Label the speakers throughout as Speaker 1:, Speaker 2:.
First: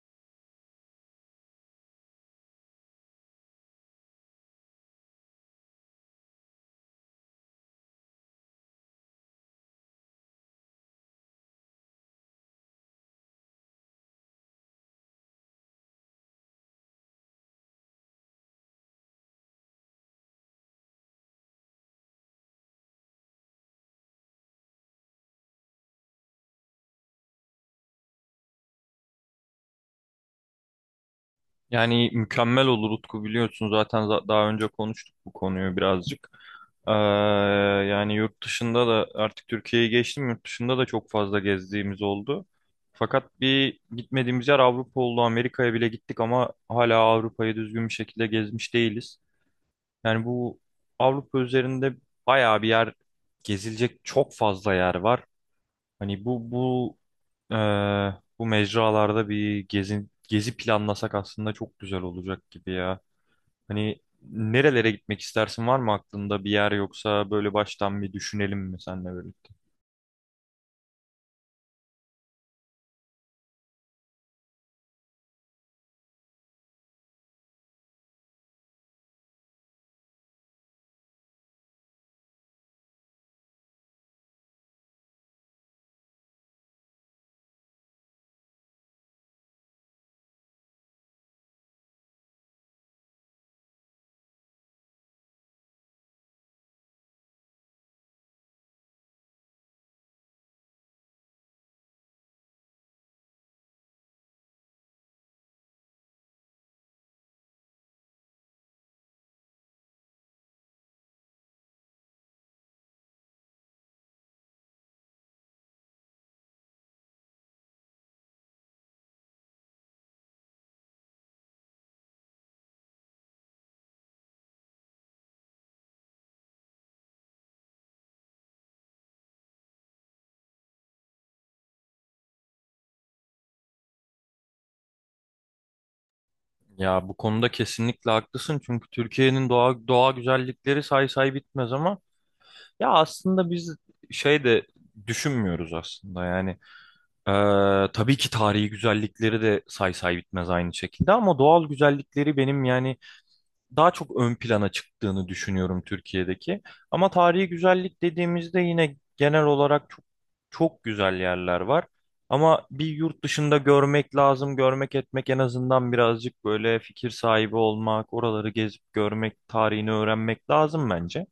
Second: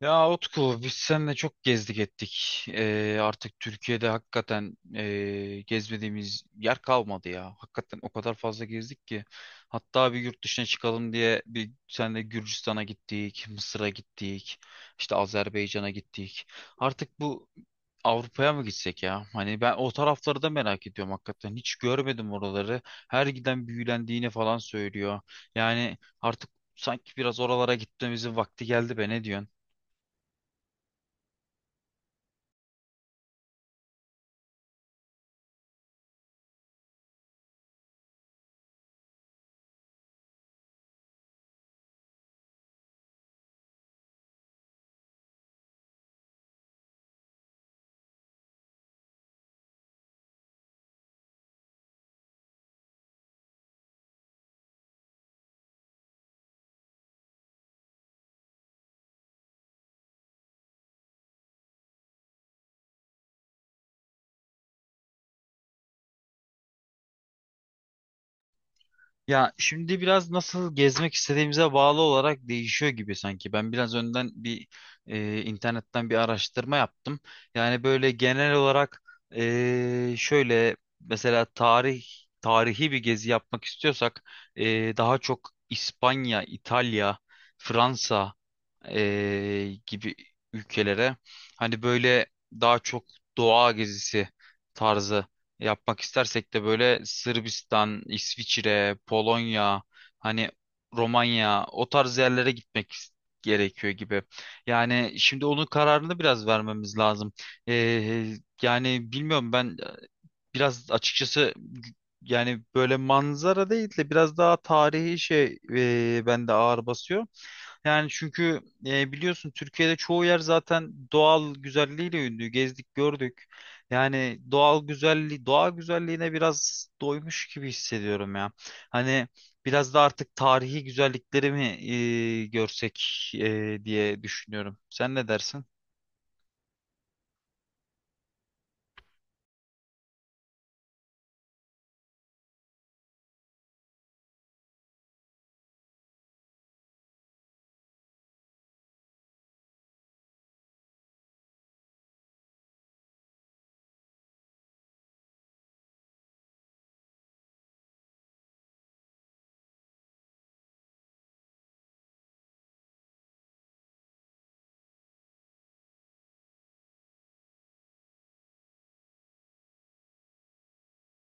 Speaker 1: Ya Utku, biz seninle çok gezdik ettik. Artık Türkiye'de hakikaten gezmediğimiz yer kalmadı ya. Hakikaten o kadar fazla gezdik ki. Hatta bir yurt dışına çıkalım diye bir seninle Gürcistan'a gittik, Mısır'a gittik, işte Azerbaycan'a gittik. Artık bu Avrupa'ya mı gitsek ya? Hani ben o tarafları da merak ediyorum hakikaten. Hiç görmedim oraları. Her giden büyülendiğini falan söylüyor. Yani artık sanki biraz oralara gitmemizin vakti geldi be, ne diyorsun?
Speaker 2: Yani mükemmel olur Utku biliyorsun zaten daha önce konuştuk bu konuyu birazcık. Ee, Yani yurt dışında da artık Türkiye'yi geçtim yurt dışında da çok fazla gezdiğimiz oldu. Fakat bir gitmediğimiz yer Avrupa oldu. Amerika'ya bile gittik ama hala Avrupa'yı düzgün bir şekilde gezmiş değiliz. Yani bu Avrupa üzerinde bayağı bir yer gezilecek çok fazla yer var. Hani bu ee, bu mecralarda bir gezi planlasak aslında çok güzel olacak gibi ya. Hani nerelere gitmek istersin, var mı aklında bir yer, yoksa böyle baştan bir düşünelim mi seninle
Speaker 1: Ya
Speaker 2: birlikte?
Speaker 1: şimdi biraz nasıl gezmek istediğimize bağlı olarak değişiyor gibi sanki. Ben biraz önden bir internetten bir araştırma yaptım. Yani böyle genel olarak, şöyle mesela tarihi bir gezi yapmak istiyorsak daha çok İspanya, İtalya, Fransa gibi ülkelere, hani böyle daha çok doğa gezisi tarzı yapmak istersek de böyle Sırbistan, İsviçre, Polonya, hani Romanya, o tarz yerlere gitmek gerekiyor gibi. Yani şimdi onun kararını biraz vermemiz lazım. Yani bilmiyorum, ben biraz açıkçası yani böyle manzara değil de biraz daha tarihi şey bende ağır basıyor. Yani çünkü biliyorsun Türkiye'de çoğu yer zaten doğal güzelliğiyle ünlü. Gezdik, gördük. Yani doğal güzelliği, doğa güzelliğine biraz doymuş gibi hissediyorum ya. Hani biraz da artık tarihi güzellikleri mi görsek diye düşünüyorum. Sen ne dersin?
Speaker 2: Ya bu konuda kesinlikle haklısın çünkü Türkiye'nin doğa güzellikleri say say bitmez ama ya aslında biz şey de düşünmüyoruz aslında yani. Ee, tabii ki tarihi güzellikleri de say say bitmez aynı şekilde ama doğal güzellikleri benim yani daha çok ön plana çıktığını düşünüyorum Türkiye'deki. Ama tarihi güzellik dediğimizde yine genel olarak çok güzel yerler var. Ama bir yurt dışında görmek lazım, görmek etmek, en azından birazcık böyle fikir sahibi olmak, oraları gezip görmek, tarihini öğrenmek lazım bence.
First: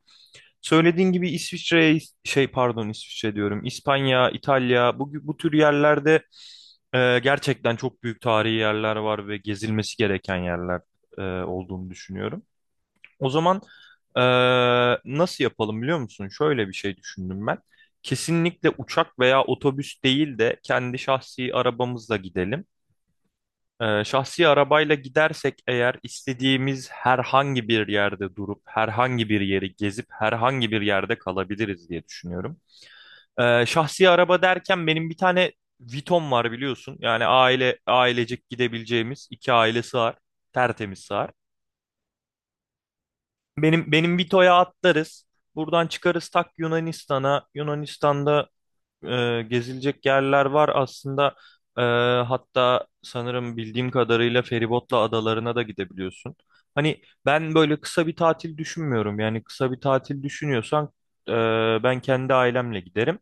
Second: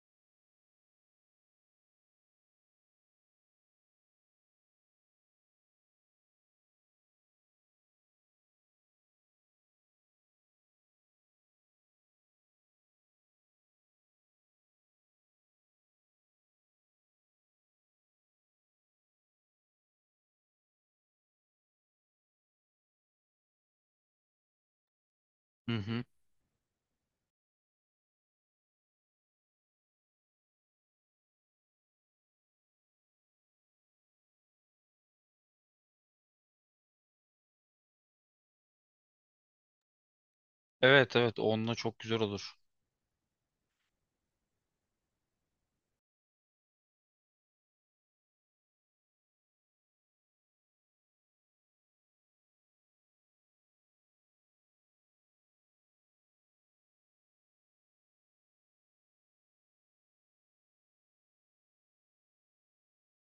Speaker 2: Söylediğin gibi İsviçre, şey pardon İsviçre diyorum, İspanya, İtalya, bu tür yerlerde gerçekten çok büyük tarihi yerler var ve gezilmesi gereken yerler olduğunu düşünüyorum. O zaman nasıl yapalım biliyor musun? Şöyle bir şey düşündüm ben. Kesinlikle uçak veya otobüs değil de kendi şahsi arabamızla gidelim. Şahsi arabayla gidersek
Speaker 1: Hı
Speaker 2: eğer
Speaker 1: hı.
Speaker 2: istediğimiz herhangi bir yerde durup herhangi bir yeri gezip herhangi bir yerde kalabiliriz diye düşünüyorum. Şahsi araba derken benim bir tane Vitom var biliyorsun. Yani ailecek gidebileceğimiz, iki aile sığar. Tertemiz
Speaker 1: Evet,
Speaker 2: sığar.
Speaker 1: evet, onunla çok güzel olur.
Speaker 2: Benim Vito'ya atlarız. Buradan çıkarız tak Yunanistan'a. Yunanistan'da gezilecek yerler var aslında. E, Hatta sanırım bildiğim kadarıyla feribotla adalarına da gidebiliyorsun. Hani ben böyle kısa bir tatil düşünmüyorum. Yani kısa bir tatil düşünüyorsan e, ben kendi ailemle giderim.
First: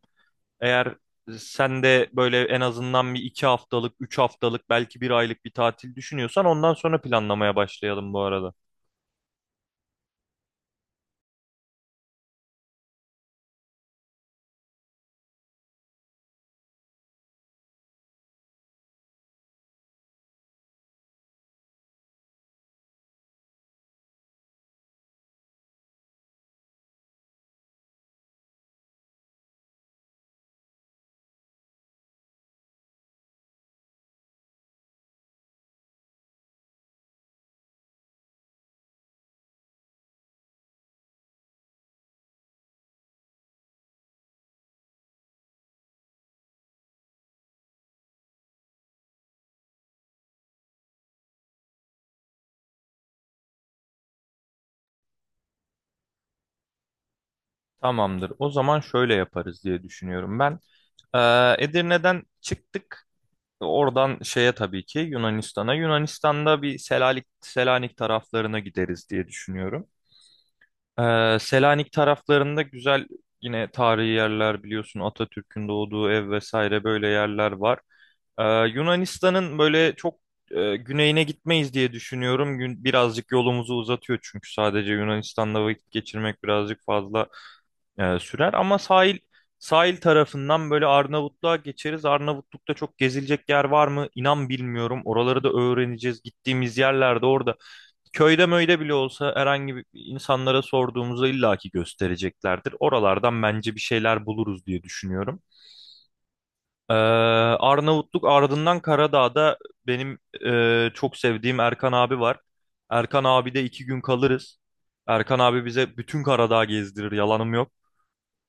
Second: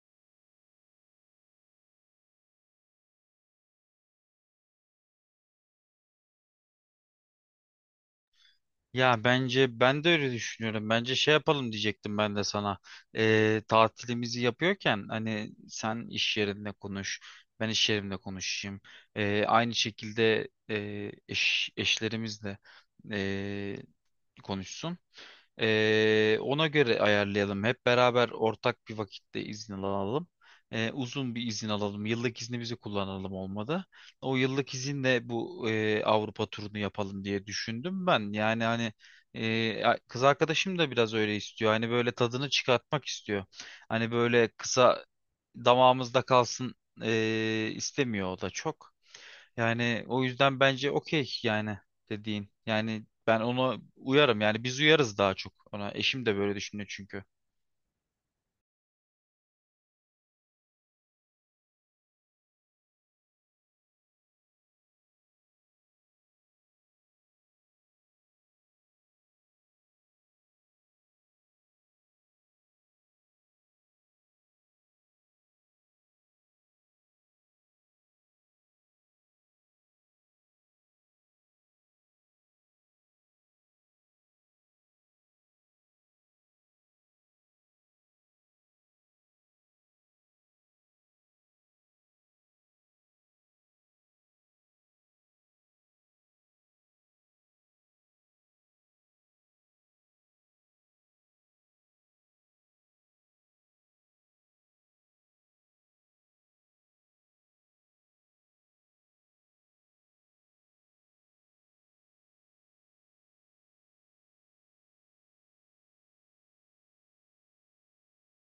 Speaker 2: Eğer sen de böyle en azından bir iki haftalık, üç haftalık, belki bir aylık bir tatil düşünüyorsan ondan sonra planlamaya başlayalım bu arada.
Speaker 1: Ya bence ben de öyle düşünüyorum. Bence şey yapalım diyecektim ben de sana. Tatilimizi yapıyorken, hani sen iş yerinde konuş, ben iş yerimde konuşayım. Aynı şekilde eşlerimiz de e, konuşsun. Ona göre ayarlayalım. Hep beraber ortak bir vakitte izin alalım. Uzun bir izin alalım. Yıllık iznimizi kullanalım olmadı. O yıllık izinle bu Avrupa turunu yapalım diye düşündüm ben. Yani hani kız arkadaşım da biraz öyle istiyor. Hani böyle tadını çıkartmak istiyor. Hani böyle kısa damağımızda kalsın istemiyor o da çok. Yani o yüzden bence okey, yani dediğin. Yani ben ona uyarım. Yani biz uyarız daha çok ona. Eşim de böyle düşünüyor çünkü.
Speaker 2: Tamamdır. O zaman şöyle yaparız diye düşünüyorum ben. Edirne'den çıktık. Oradan şeye tabii ki Yunanistan'a. Yunanistan'da bir Selanik taraflarına gideriz diye düşünüyorum. Selanik taraflarında güzel yine tarihi yerler biliyorsun, Atatürk'ün doğduğu ev vesaire, böyle yerler var. Ee, Yunanistan'ın böyle çok güneyine gitmeyiz diye düşünüyorum. Birazcık yolumuzu uzatıyor çünkü sadece Yunanistan'da vakit geçirmek birazcık fazla sürer, ama sahil tarafından böyle Arnavutluğa geçeriz. Arnavutluk'ta çok gezilecek yer var mı? İnan bilmiyorum. Oraları da öğreneceğiz. Gittiğimiz yerlerde orada köyde möyde bile olsa herhangi bir insanlara sorduğumuzda illaki göstereceklerdir. Oralardan bence bir şeyler buluruz diye düşünüyorum. Arnavutluk ardından Karadağ'da benim çok sevdiğim Erkan abi var. Erkan abi de iki gün kalırız. Erkan abi bize bütün Karadağ gezdirir, yalanım yok.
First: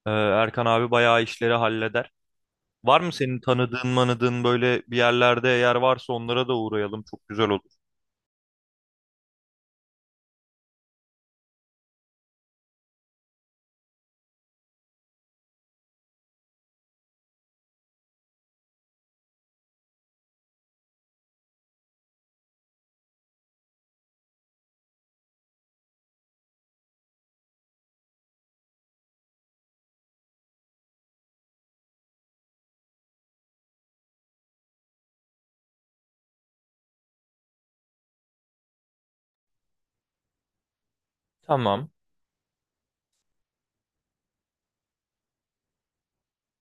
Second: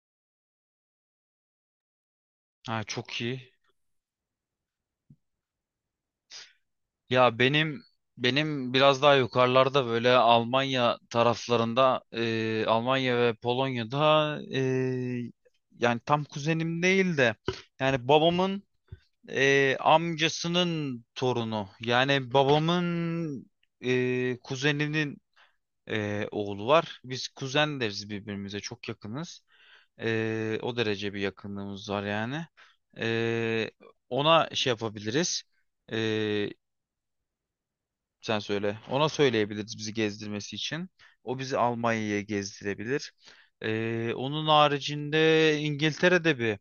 Speaker 2: Erkan abi bayağı işleri halleder.
Speaker 1: Ha,
Speaker 2: Var mı
Speaker 1: çok
Speaker 2: senin
Speaker 1: iyi.
Speaker 2: tanıdığın manıdığın böyle bir yerlerde? Eğer varsa onlara da uğrayalım. Çok
Speaker 1: Ya
Speaker 2: güzel olur.
Speaker 1: benim biraz daha yukarılarda, böyle Almanya taraflarında, Almanya ve Polonya'da yani tam kuzenim değil de, yani babamın amcasının torunu, yani babamın kuzeninin oğlu var. Biz kuzen deriz birbirimize, çok yakınız. O derece bir yakınlığımız var yani. E, ona şey yapabiliriz. Sen söyle. Ona söyleyebiliriz bizi gezdirmesi için. O bizi
Speaker 2: Tamam.
Speaker 1: Almanya'ya gezdirebilir. Onun haricinde İngiltere'de bir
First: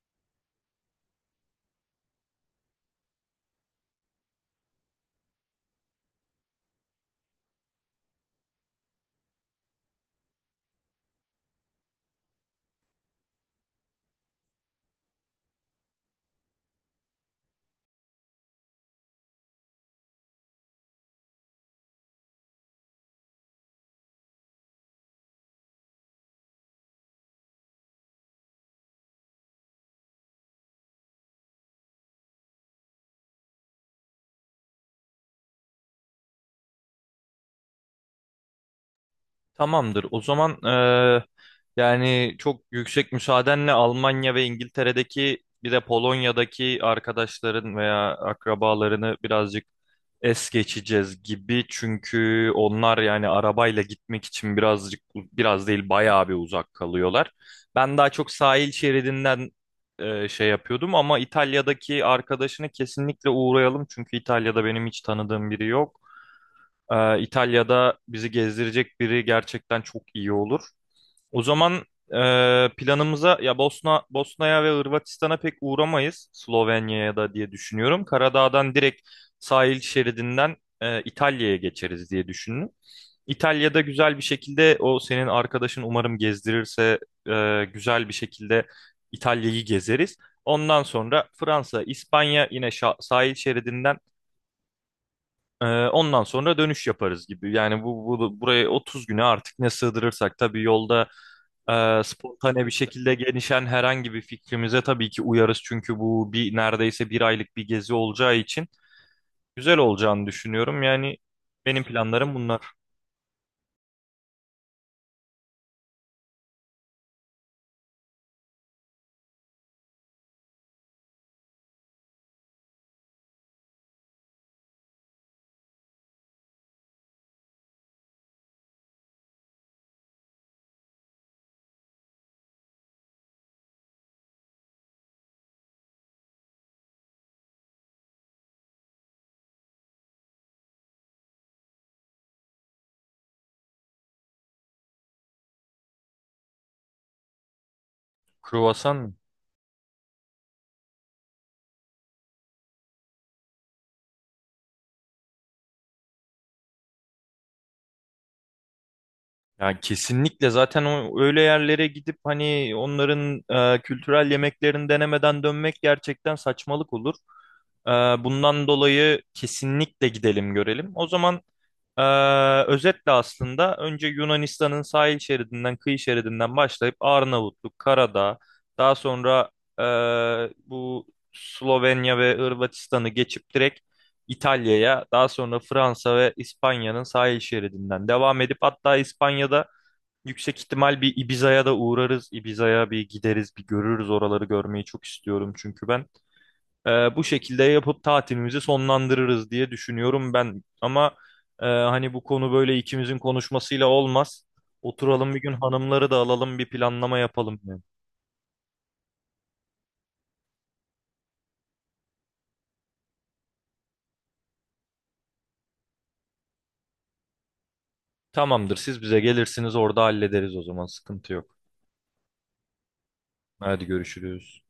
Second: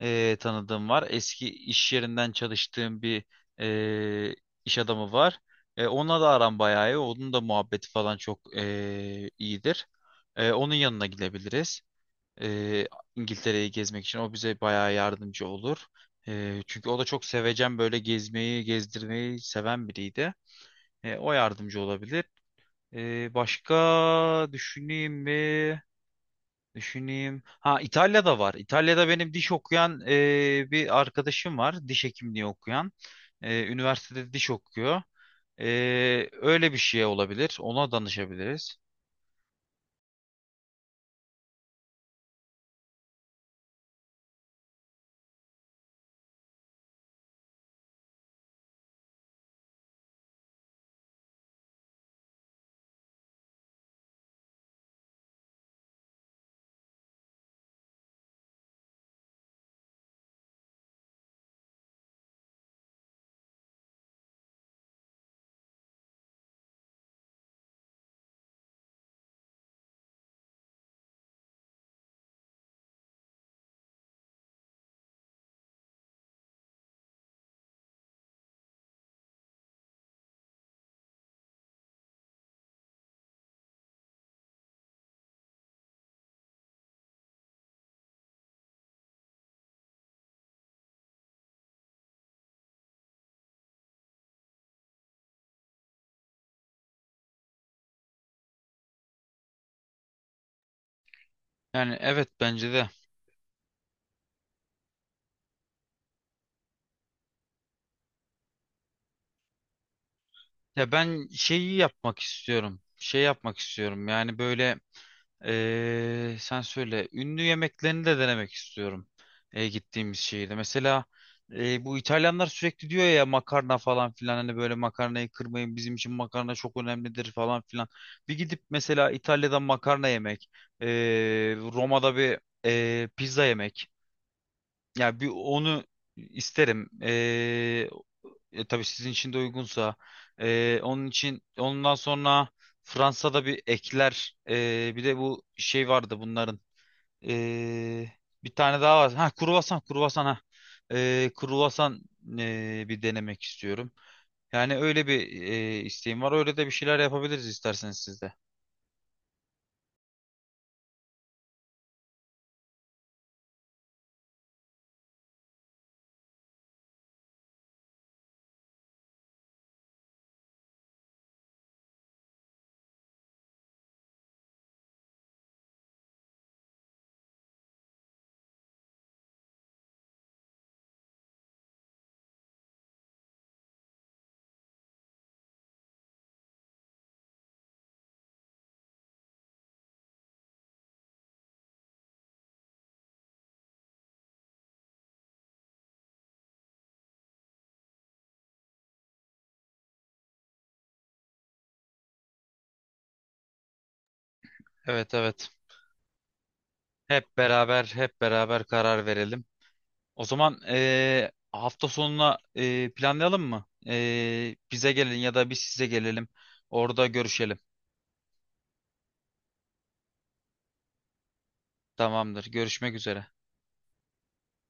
Speaker 1: tanıdığım var. Eski iş yerinden çalıştığım bir e, iş adamı var. Onunla da aram bayağı iyi. Onun da muhabbeti falan çok iyidir. Onun yanına gidebiliriz. E, İngiltere'yi gezmek için o bize bayağı yardımcı olur. Çünkü o da çok sevecen, böyle gezmeyi, gezdirmeyi seven biriydi. O yardımcı olabilir. Başka düşüneyim mi? Düşüneyim. Ha, İtalya'da var. İtalya'da benim diş okuyan bir arkadaşım var. Diş hekimliği okuyan. Üniversitede diş okuyor. E, öyle bir şey olabilir. Ona danışabiliriz.
Speaker 2: Tamamdır. O zaman yani çok yüksek müsaadenle Almanya ve İngiltere'deki bir de Polonya'daki arkadaşların veya akrabalarını birazcık es geçeceğiz gibi. Çünkü onlar yani arabayla gitmek için birazcık, biraz değil bayağı bir uzak kalıyorlar. Ben daha çok sahil şeridinden şey yapıyordum ama İtalya'daki arkadaşını kesinlikle uğrayalım. Çünkü İtalya'da benim hiç tanıdığım biri yok. İtalya'da bizi gezdirecek biri gerçekten çok iyi olur. O zaman planımıza ya Bosna'ya ve Hırvatistan'a pek uğramayız. Slovenya'ya da diye düşünüyorum. Karadağ'dan direkt sahil şeridinden İtalya'ya geçeriz diye düşündüm. İtalya'da güzel bir şekilde o senin arkadaşın umarım gezdirirse güzel bir şekilde İtalya'yı gezeriz. Ondan sonra Fransa, İspanya yine sahil şeridinden ondan sonra dönüş yaparız gibi. Yani bu buraya 30 güne artık ne sığdırırsak, tabii yolda
Speaker 1: Yani evet,
Speaker 2: spontane bir
Speaker 1: bence de.
Speaker 2: şekilde gelişen herhangi bir fikrimize tabii ki uyarız. Çünkü bu bir neredeyse bir aylık bir gezi olacağı için güzel olacağını düşünüyorum.
Speaker 1: Ya
Speaker 2: Yani
Speaker 1: ben şeyi
Speaker 2: benim
Speaker 1: yapmak
Speaker 2: planlarım bunlar.
Speaker 1: istiyorum. Şey yapmak istiyorum. Yani böyle. Sen söyle. Ünlü yemeklerini de denemek istiyorum. Gittiğimiz şehirde. Mesela bu İtalyanlar sürekli diyor ya, makarna falan filan. Hani böyle makarnayı kırmayın, bizim için makarna çok önemlidir falan filan. Bir gidip mesela İtalya'dan makarna yemek, ee, Roma'da bir pizza yemek. Yani bir onu isterim. Tabii sizin için de uygunsa. Onun için, ondan sonra Fransa'da bir ekler. Bir de bu şey vardı bunların. E, bir tane daha
Speaker 2: Kruvasan
Speaker 1: var.
Speaker 2: mı?
Speaker 1: Ha, kruvasan, kruvasan, ha. Kruvasan bir denemek istiyorum. Yani öyle bir isteğim var. Öyle de bir şeyler yapabiliriz isterseniz siz de.
Speaker 2: Yani kesinlikle zaten o öyle yerlere gidip hani onların kültürel yemeklerini denemeden dönmek gerçekten saçmalık olur. E, Bundan dolayı kesinlikle gidelim görelim. O zaman Ee, özetle aslında önce Yunanistan'ın sahil şeridinden, kıyı şeridinden başlayıp Arnavutluk, Karadağ, daha sonra bu Slovenya ve Hırvatistan'ı geçip direkt İtalya'ya, daha sonra Fransa ve İspanya'nın sahil şeridinden devam edip, hatta İspanya'da yüksek ihtimal bir Ibiza'ya da uğrarız. Ibiza'ya bir gideriz, bir görürüz, oraları görmeyi çok istiyorum çünkü ben. Bu şekilde yapıp tatilimizi sonlandırırız diye düşünüyorum ben. Ama hani bu konu böyle ikimizin konuşmasıyla olmaz.
Speaker 1: Evet,
Speaker 2: Oturalım bir
Speaker 1: evet.
Speaker 2: gün, hanımları da alalım, bir planlama
Speaker 1: Hep
Speaker 2: yapalım yani.
Speaker 1: beraber, hep beraber karar verelim. O zaman hafta sonuna planlayalım mı? Bize gelin ya da biz size gelelim. Orada görüşelim.
Speaker 2: Tamamdır, siz bize gelirsiniz, orada hallederiz, o zaman sıkıntı yok.
Speaker 1: Tamamdır. Görüşmek üzere.
Speaker 2: Hadi görüşürüz.